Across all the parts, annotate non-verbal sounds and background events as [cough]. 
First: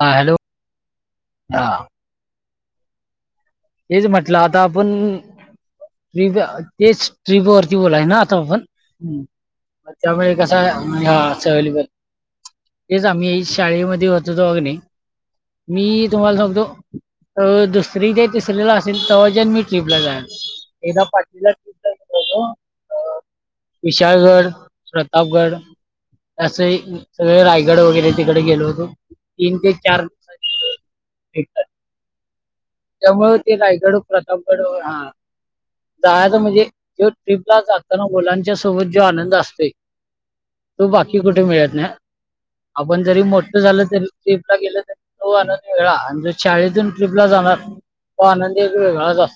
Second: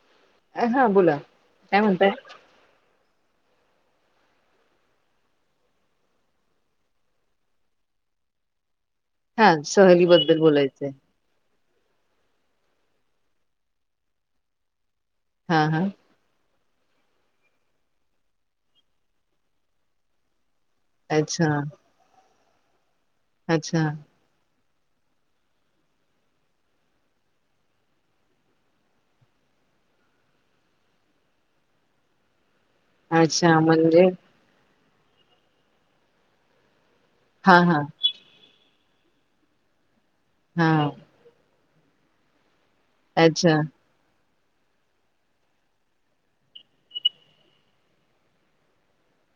हा हॅलो हा बोला हा काय म्हणतय तेच म्हटलं आता आपण ट्रीप तेच ट्रीपवररती बोलाय ना आता आपण हम्म हा मग त्यामुळे सहलीबद्दल कस बोलायचंय म्हणज असवेलेब तेच आम्ही शाळेमध्ये होत होतो अग्ने हा हा मी तुम्हाला सगतो दुसरी ज तिसरला असेल तेव्हाजन मी ट्र्रीपला जान अच्छा अच्छा विशालगड प्रतापगड असं सगळे रायगड वगैरे तिकडे गेलो होतो तीन ते चार दिवसात गेो ठी आहे त्यामुळे ते अच्छा लायगड म्हणजे प्र बडोर हा जायच म्हणजे ज हा ट्र्रीपला हा जात ना मुलांच्या सोबत जो आनंद असतो हा तो बाकी कुठे मिळत ना आपण जरी अच्छा मोठं झालं तरी ट्र्रीपला गेलं तर न आणनंद वेगळा आणि जो शाळेतून ट्र्रीपला जाणार हो आनंद एक वेगळा आ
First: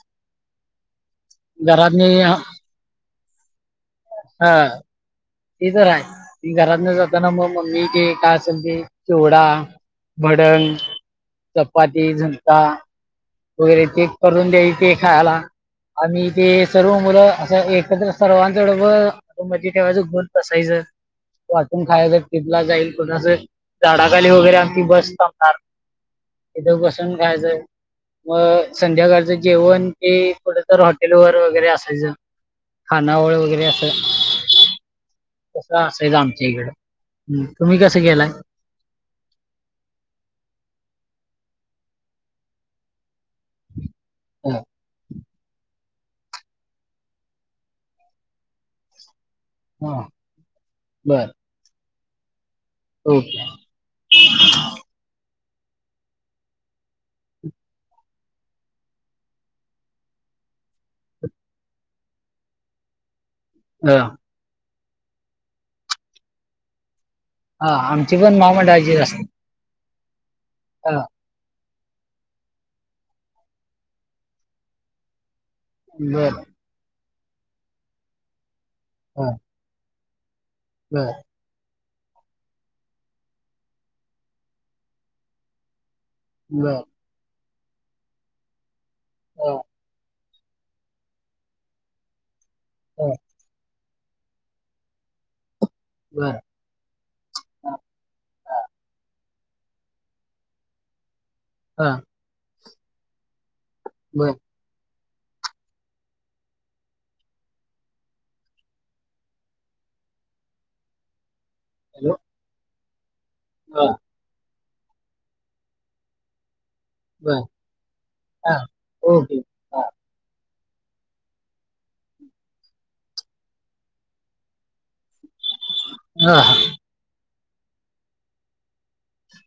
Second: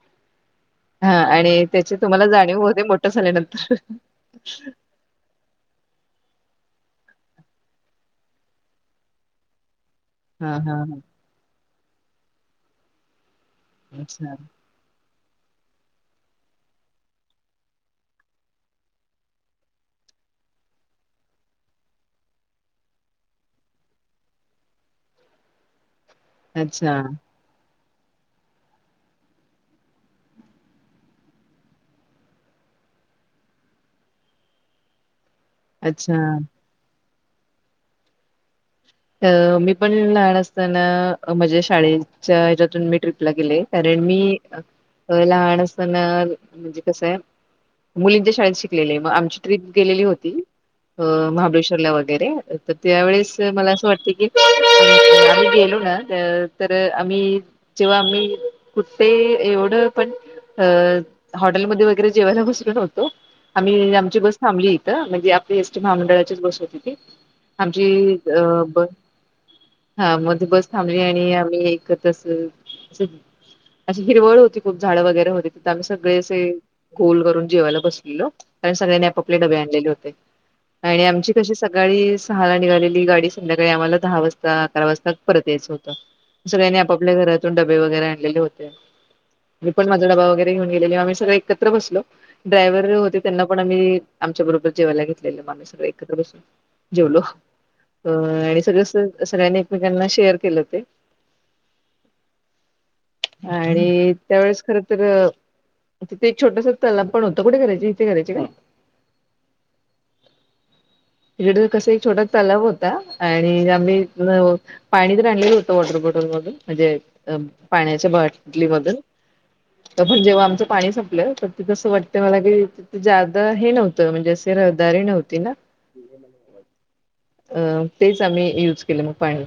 हा आणि त्याची तुम्हाला जाणीव होते मोठ झाल्यानंतर हा ते तर आहे घरात न जाताना मग मम्मी ते काय असेल ते तेवढा हा भडण हा चपाती झंका वगैरे ते अच्छा करून द्यायचे खायला आणि ते सर्व मुलं असं एकत्र सर्वांचब मज ठेवायचं गण तसायच वाटून खाय तर टिथला जाईल कोणा अस झाडाखाली वगैरे आणी बस थबणार इथं अच्छा बसून कायचंय मग संध्याकाळचं जेवण ते थोडं तर हॉटेलवरर वगैरे असायचं खानावळ वगैरे असं कस अच्छा असायच आमच्या इकडं तुम्ही कसं केलाय अ मी पण लहान असताना म्हझज्या शाळेच्या हच्यातून मी ट्रिप गेलं कारण मी हं. व मा म्हणजे कसय मुलींच्या शाळेत शिकलेले आहे आम टप हं. गेलेली होती बर महाबळेश्वरला वगैरे तर त्यावेळेस ओके मला वाटते की आम्ही गेलो ना तर आम्ही जेव्हा आम्ही कुठते एवढं पण अ हॉटेलमध्ये वगैरे जेवायला बसल नव्हतो आम्ही हं. आमची बस थांबली इथं म्हणजे आपली एसटी महामंडळाचीच बस होती ती आमची अ ब [inaudible] हा मध्ये बस थांबली हं. आणि आम्ही एकत तस अशी हिरवळ होती खूप झाडं वगैरे होती तिथ आम्ही सगळे बर असे गोल करून जेवायला बसलेलं कारण सगळ्यांनी हं. आपापले डबे आणलेले होते आणि बर आमची तशी सकाळी सहाला निघालेली गाडी संध्याकाळी आम्हाला दहा वाजता. अकरा वाजता परत यायचं होतं सगळ्यांनी बर आप आपल्या घरातून डबे वगैरे आणलेले होते हं. मी पण माझा डबा वगैरे न गेलेले आम्ही सग एकत्र बसलो ड्रायव्ह हं. होते त्यांना पण आम्ही आमच्या बरोबर जेवायला घेतलेलं मग आम्ही सगळं एकत्र बर बसून जेवलो हं. अ आणि सगळं सगळ्यांनी एकमेकांना शेअर केले होते. हा आणि बर त्यावेळेस खरच तर तिथे एक छोटस तलाव पण होतं कुठे करायची इथे करायचे काय [unintelligible] तिकड कसा एक हॅलो छोटा तलाव होता आणि हं. आम्ही पाणीतर आणल होत वॉटर बॉटलधून म्हणजे बर अ पाण्याच्या हा बाटली मधुन ओके हा पण जेव्हा आमचं पाणी संपलं तर तिथसं वाटतं मला की ज्यादा हे नव्हतं म्हणजे असे रहदारी नव्हती ना हा हा अं तेच आम्ही यूज केले मग पाणी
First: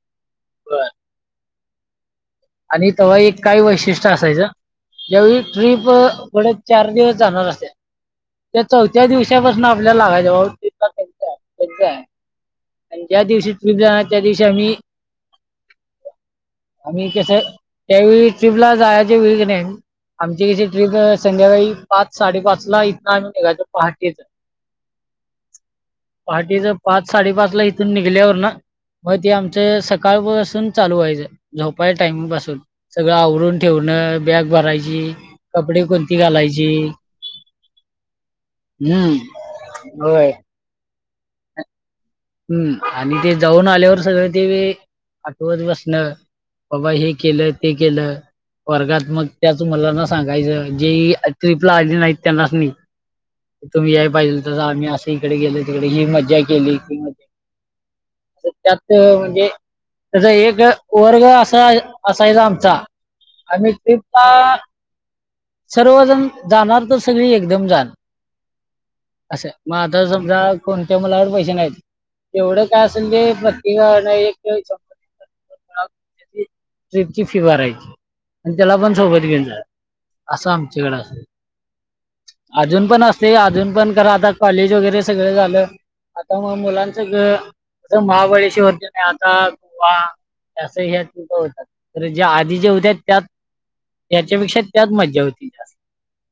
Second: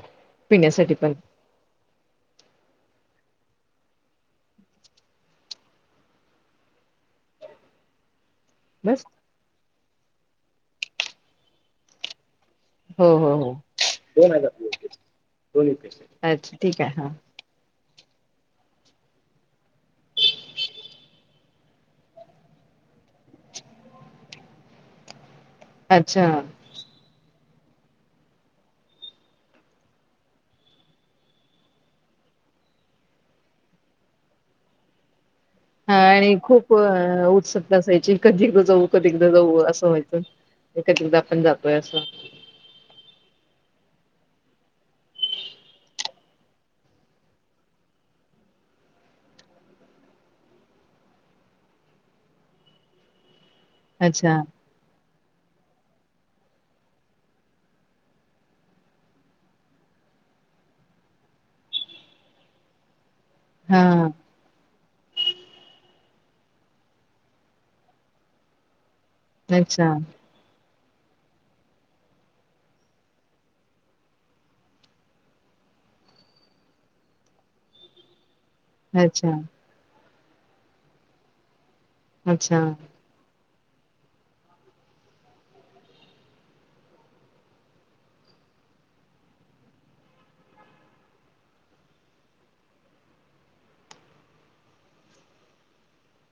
बर पिण्यासाठी पण आणि तेव्हा एक काय वैशिष्ट्य असायचं जवेळी ट्रीप पुढ चार दिवस जाणार असते त्या बस चौथ्या दिवसापासून आपल्याला लागायच त्यां आहे त्यांच आहे आणि हो ज्या हो हो दिवशी ट्र्रीप जाणार त्या दिवशी आम्ही अच्छा ठीक आहे आम्ही हा कस त्यावेळी ट्रीपला जायचे वेळ नाही आमची कची ट्रीप संध्याकाळी पाच साडेपाच ला इथन आणि निघाय पहाटेच अच्छा पहाटीच पाच साडेपाच ला इथून निघल्यावर ना मग ते आमच सकाळपासून चालू व्हााच झोपायच्या टाइमिंग पासून सगळं आवरून ठेवणं. बॅग भरायची कपडे हा कोणती आणि खूप घालायची उत्सुकता असायची कधी एकदा जाऊ कधी एकदा हम्म जाऊ असं व्हायचं. होय एकचदा आपण जातोय अस हं आणि ते जाऊन आल्यावर सगळं ते आठवत बसणं बाबा हे केलं ते केलं वर्गात्मक त्याच मला ना सांगायचं जे ट्रिपला आली नाहीत त्यांनाच नाही तुम्ही याय अच्छा पाहिजे तस आम्ही असं इकडे गेलो तिकडे ही मजा केली क त्यात म्हणजे त्याचा एक वर्ग असा असायचा आमचा आ हा ट्रिपला सर्वजण जाणार तर सगळी एकदम जाणार असं मग अच्छा आता समजा कोणत्या मुलावर पैसे नाही तेवढं काय असेल जे [unintelligible] ट्रिपची फी भरायची आणि त्याला पण सोबत अच्छा घेऊन जा असं आमच्याकडे अच्छा अजून पण अस ते अजून पण करा आता कॉलेज वगैरे सगळं झालं आता मग मुलांच सगळं अस महाबळेश्वर जन आहे आता गोवा त्या ह [unintelligible] क होतात तर ज्या आधी जे होत्या त्यात त्याच्यापेक्षा त्यात मज्जा होती जास्त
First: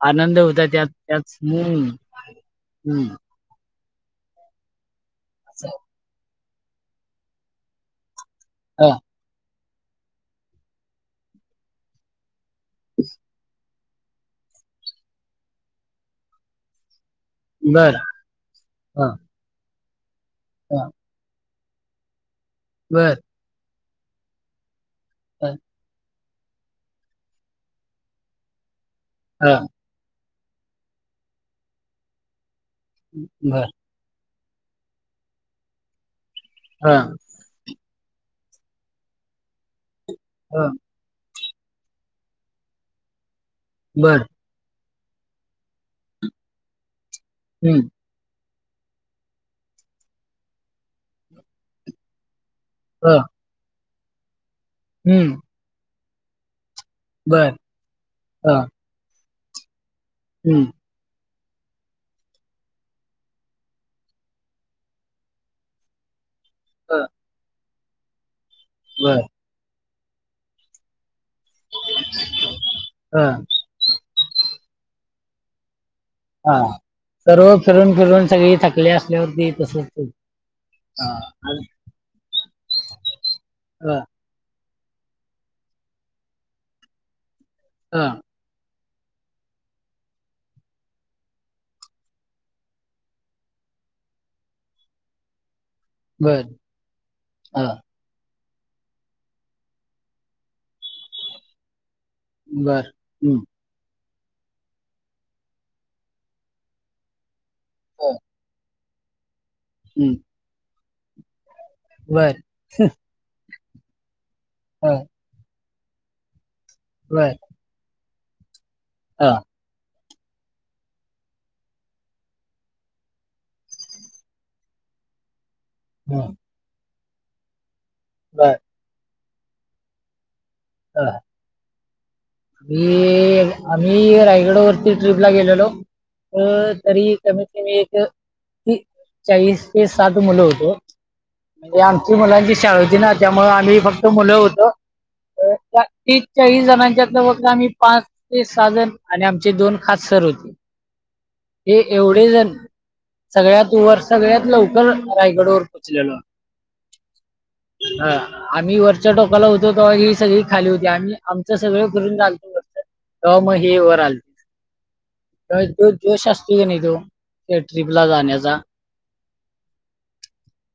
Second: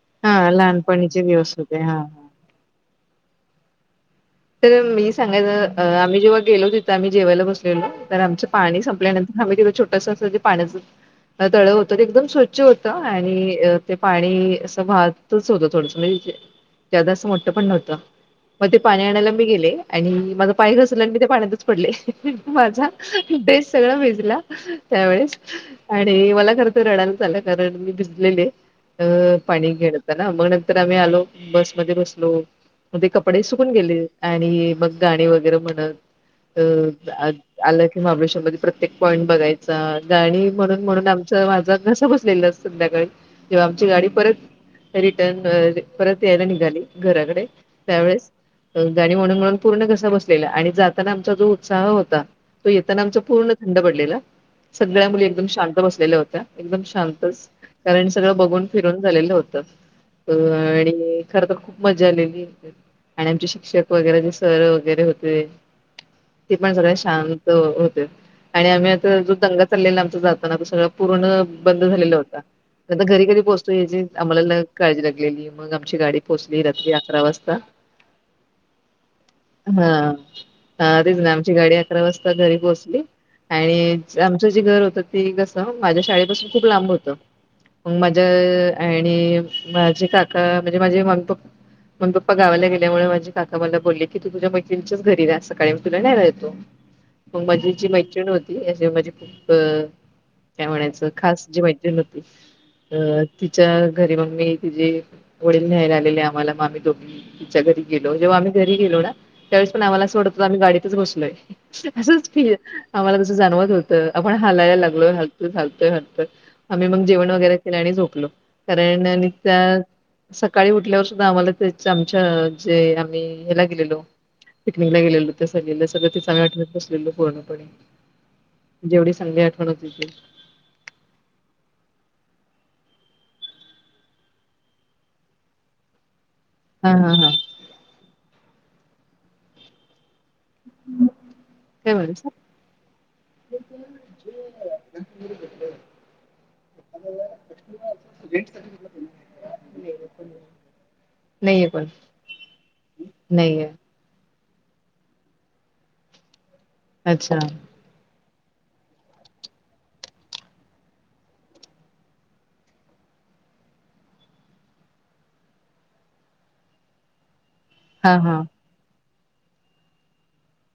आनंद हा होता त्यात लहानपणीचे त्यात दिवस होते हं हा हा. हं तर मी असं. सांगायचं आम्ही जेव्हा गेलो तिथं आम्ही जेवायला बसलेलो तर आमचं पाणी हा, संपल्यानंतर आम्ही छोटस पाण्याचं तळं होतं ते एकदम स्वच्छ होत आणि ते पाणी असं वाहतच होत थोड ज्यादा म्हणजे मोठ मग बर ते पाणी हा, आणायला मी गेले आणि माझ पाय हा, घसरला आणि पाण्यात पडले माझा बर ड्रेस सगळा भिजला त्यावेळेस हां, आणि मला खर तर रडालायच आला कारण मी भिजलेले अ पाणी घेळ [unintelligible] ना मग नंतर आम्ही आलो बसमध्ये बसलो म कपडे बरं. सुकून गेले आणि मग गाणी वगैरे म्हणत हां, अ आलं की महा हां, माझं घसा बसलेला अस संध्याकाळी जेव्हा आमची गाडी बरं. परत रिटर्न परत यायला निघाली घराकडे हम्म त्यावेळेस गाणी म्हणून म्हणून पूर्ण बसलेला आणि जातना आमचा जो उत्साह होता तो येताना आमचा हां, पूर्ण थंड पडलेला सगळ्या मुली हं, एकदम शांत बसलेल्या होत्या एकदम शांत बरं. कारण सगळं बघून हां, फिरून झालेलं होतं अ हं, आणि खर तर खूप मजा आलेली आणि आमचे शिक्षक वगैरे जे सर वगैरे होते ते पण सगळ्यात हां, शांत होते. आणि आम्ही आता बरं. जो दंगा चाललेला आमचा जाताना तो सगळं पूर्ण बंद झालेला होता त्यांत घरी हां, पोहचतो यायची आम्हाला काळजी लागलेली मग आमची गाडी हा पोहोचली रात्री अकरा सर्व वाजता. फिरून फिरून सगळी थकली असली होती हा तेच ना आमची आणि गाडी अकरा वाजता घरी पोहोचली आणि हां, आमचं जे घर होतं ते कस माझ्या शाळेपासून खूप लांब होतं मग हां, माझ्या आणि माझे काका म्हणजे माझे मम्मीप् मम्मीप्पा गावाला गेल्यामुळे माझी काका मला बोलले की तू तुझ्या मैत्रिणीच्याच घरी रा सकाळी मी तुला न्यायला बरं. येतो मग माझी हां, जी मैत्रिण होती म्हणजे खूप काय म्हणायचं खास जे मै बरं. [unintelligible] [inaudible] अ हं, तिच्या घरी मग मी तिझे वडील न्यायला आलेले आम्हाला म आम्ही दोघी तिच्या घरी हां, गेलो जेव्हा आम्ही घरी गेलो ना त्यावेळेस पण आम्हाला हं, सोडतो आम्ही गाडीतच बसलोय असंच बरं. आम्हाला तसं जाणवत होतं आपण हलायला हां, लागलोत घलतोय हरतोय आम्ही मग जेवण बरं. वगैरे केलं आणि झोपलो कारण हां, त्या सकाळी उठल्यावर सुद्धा आम्हाला त्या ते आम्ही हयाला गेलेलो पिकनिकला गेलेलो त्या स सगळ ते हं, चांगल्या आठवणत बसलेल पूर्णपणे बरं. जेवढी चांगली आठवण हो हो ती हा आम्ही रायगडा वरती ट्रीपला गेलेलो अ हा तरी हा हा. कमीत कमी एक चाळीस ते सात मुलं होते म्हणजे काय आमची म्हणायच मुलांची शाळेची ना त्यामुळे आम्ही फक्त मुलं होतो. तीस चाळीस जणां च्यातलं फक्त आम्ही पाच ते सहा जण आणि आमचे दोन खास सर होते नाहीये हे पण. एवढे जण नाहीये सगळ्यात वर सगळ्यात लवकर रायगड वर पोहोचलेलो. अच्छा ह आम्ही वरच्या टोकाला होतो ते सगळी खाली होती आणि आमचं सगळं करून झाले तेव्हा मगं ते वर आले. तो जोश असतं की नाही तो त्या ट्रिपला हा हा जाण्याचा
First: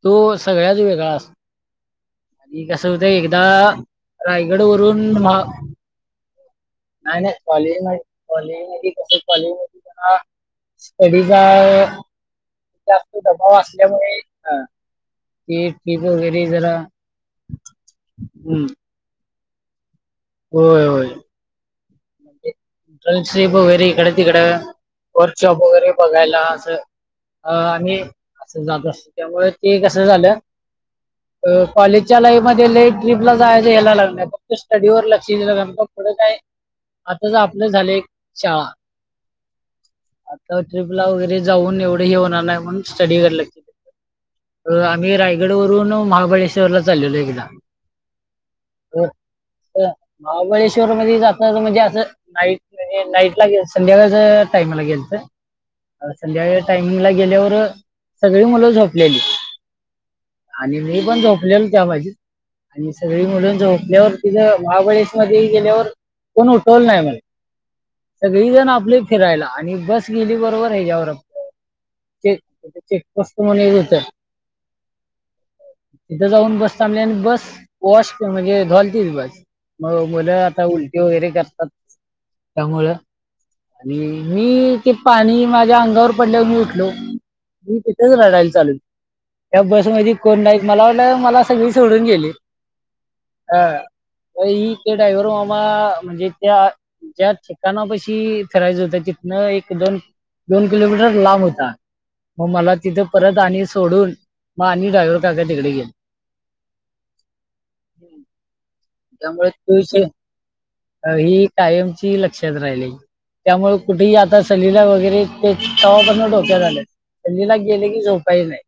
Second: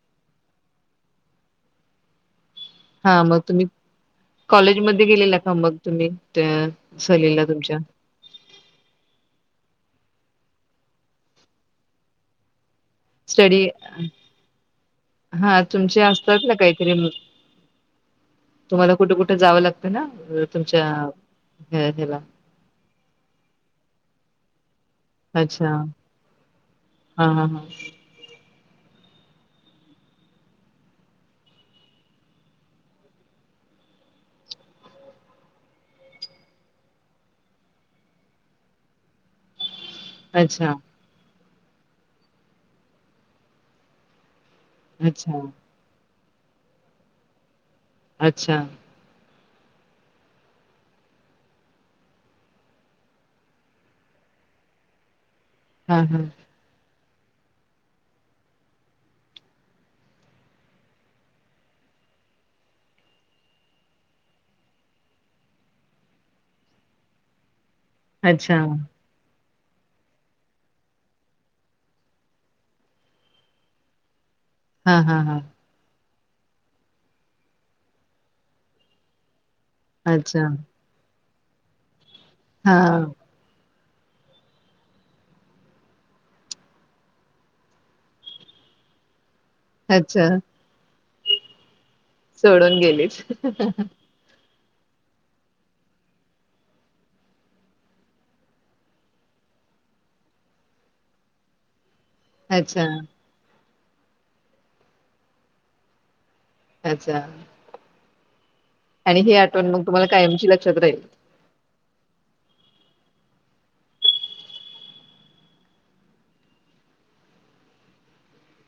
तो सगळ्याच वेगळा असतो आणि कसं होतं हा मग एकदा तुम्ही रायगड वरून कॉलेजमध्ये गेलेला का मग तुम्ही त्या नाही नाही सहलीला कॉल तुमच्या येईल ना. कॉलेज मध्ये कसं कॉलेज मध्ये स्टडी जा ह दबाव स्टडी असल्यामुळे हा ते ठीक तुमचे वगैरे असतात ना जरा काहीतरी हम्म तुम्हाला कुठे कुठे जावं लागतं ना होय तुमच्याला स्लीप वगैरे इकडे तिकडे वर चोप अच्छा वगैरे बघायला असं हा हा अ हा आणि असं जात अस त्यामुळे ते कसं झालं. कॉलेजच्या लाईफ मध्ये लै ट्रीप ला जायच यायला लागणार फक्त स्टडीवर लक्ष दिले ना लागणारं पुढं काय आता आपलं झाले एक शाळा आता अच्छा ट्रिप वगैरे जाऊन एवढं होणार नाही म्हणून स्टडी वर लक्ष आम्ही अच्छा रायगड तरून महाबळेश्वरला चालो एकदा अच्छा हो महाबळेश्वर मध्ये जाता म्हणजे असं नाईट म्हणज नाईटला गे संध्याकाळच टाइमाला गेयच हा हा संध्याकाळ टायमिंग ला गेल्यावर सगळी मुलं झोपलेली आणि मी पण झोपलेल त्या भाजी आणि सगळी मिळून झोपल्यावर तिथं महाबळेश मध्ये गेल्यावर कोण उठव नाही मला सगळी अच्छा जण आपले फिरायला आणि बस गेली बरोबर ह्याच्यावर चेक कष्ट मन ये होत हा हा हा इथं जाऊन बस थांबली आणि बस वॉश म्हणजे धॉलतील बस मग अच्छा मुलं आता उलटी वगैरे करतात हा त्यामुळ आणि मी ते पाणी माझ्या अंगावर पडल्यावर मी उठलो मी तथच लढाल चालू त्या बस म अच्छा कोण नाही मला वाटलं मला सगळी सोडून गेली सोडून गेलीच हा. ही ते ड्रायव्हर मामा म्हणजे त्या ज्या ठिकाणा पशी फिरायच होत तिथनं एक दोन दोन किलोमीटर लांब होता. मग मला अच्छा तिथे परत आणि सोडून मग आणि ड्रायव्हर काका तिकडे गेले अच्छा आणि ही गम आठवण तू मग तुम्हाला कायमची लक्षात राहील अ टायमची लक्षात राहिले त्यामुळे कुठेही आता सलीला वगैरे ते तवा प डोक्या झाल्या पल्लीला गेले की झोपाही नाही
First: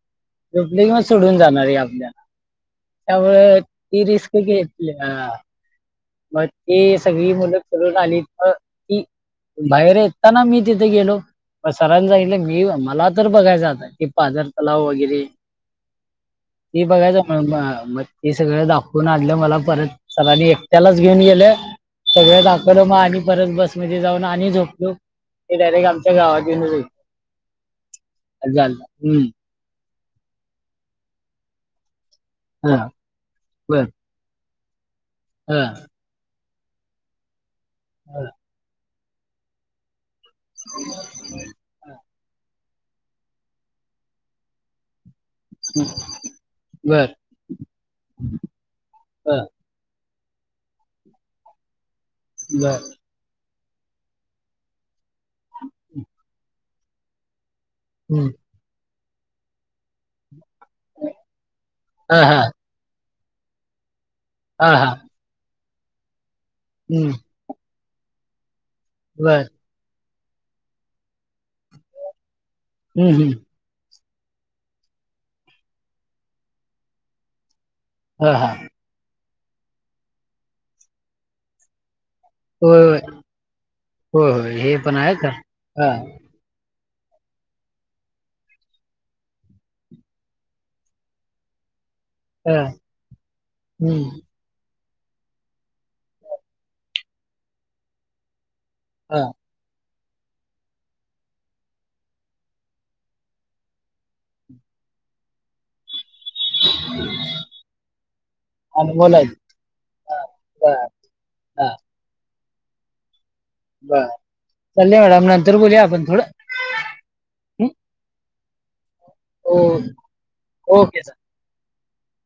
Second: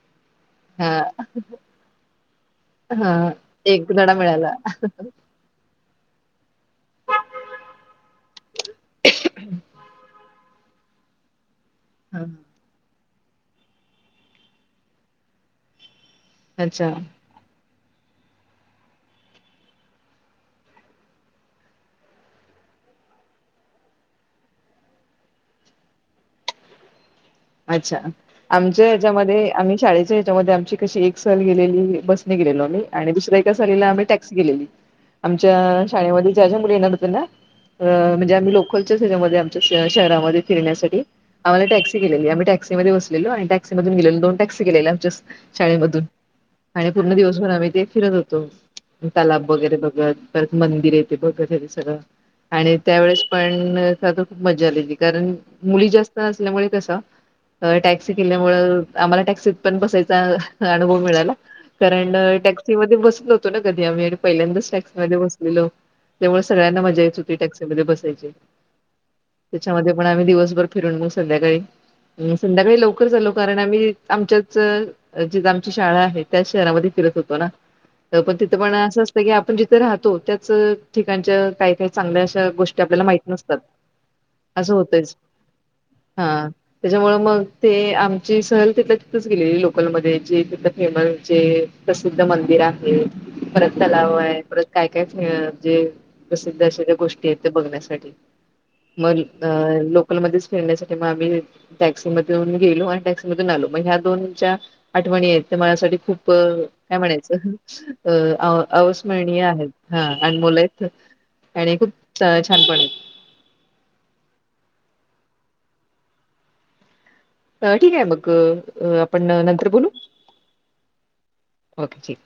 झोपले कि मग हा सोडून जाणार आहे आपल्याला हा त्यामुळे एक धडा तिरिसक मिळाला घेतले मग त सगळी मुलं चलून आली की बाहेर यताना मी तिथे गेलो सरां जागलं मी मला तर बघायचं आता कि पाजर तलाव वगैरे ते अच्छा बघायचं म मग ते सगळं दाखवून आणलं मला परत सलानी एकट्यालाच घेऊन गेलं सगळे लाग ल मग आणि परत बसमध्ये जाऊन आणि झोपलो ते डायरेक्ट आमच्या गावात घेऊनचई अच्छा आमच्या हम्म ह्याच्यामध्ये आम्ही शाळेच्या हच्यामध्ये आमची कशी एक सल गेलेली बस लो हा आ् द्या एका बर साला आम्ही टॅक्सी गे हा आमच्या शाळे ज मु येणार हो ना हा, म्हणजे आम्ही लोकलच्या त्याच्यामध्ये आमच्या शहरामध्ये फिरण्यासाठी आम्हाला टॅक्सी केलेली आम्ही टॅक्सीध्ये बसलेलो आणि टॅक्सीधून गेलेलो दोन टॅक्सी केले जस्ट शाळेमधून आणि पूर्ण बर दिवस घर आम ते फिरत होतो हा तलाब वगैरे बघत परत मंदिर येते बघत हे सगळं आणि बर त्यावेळेस पण तर खूप मज्जा आले त कारण मुली जास्त नल्यामुळे टॅक्सी हम्म केल्यामुळे आम्हाला टॅक्सीत पण बसायच अनुभव मिळाला कारण हा हा टॅक्सी म बसत जाततो ना कधी आम्ही आणि हा पहिल्यांदच हा टॅक्सी मध्ये बसत ो त्यामुळे सगळ्यांना मजा हम्म येत होती टॅक्सी मध्ये बसायची नाहीय त्याच्यामध्ये पण आम्ही दिवसभर फिरून मग संध्याकाळी संध्याकाळी लवकर हम्म झालो हम्म कारण आम्ही आमच्याच जी आमची शाळा आहे त्या शहरामध्ये फिरत होतो ना हा पण हा तिथं पण असं असतं की आपण जिथे राहतो त्याच ठिकाणच्या काही काही चांगल्या अस होय गोष्टी होय आपल्याला माहित नसतात होय होय असं हे होत पण आहे का हा त्याच्यामुळं मग ते आमची सहल तिथलं तिथच गेलेली लोकलमध्ये जे तिथलं फेमस जे प्रसिद्ध हा मंदिर आहे परत हम्म तलाव आहे परत काय काये जे प्रसिद्ध असे ज गोष्टी आहेत ते बघण्यासाठी हा मग अ लोकलमध्येध्येच फिरण्यासाठी मग आम्ही टॅक्सी मधून गेलो आणि टॅक्सीमधून आलो मग ह्या दोन ज्या आठवणी आहेत त्या माझसाठी खूप काय म्हणायचं अ आणि बोलायचं अवस्मरणीय आहेत हा आणि मुलात हा आणि खूप छानपण बर चाले मॅडम नंतर बोलया आपण थोडं हम्म? ठीक आहे मग आपण ओ नंतर बोलू ओके ओके ठीक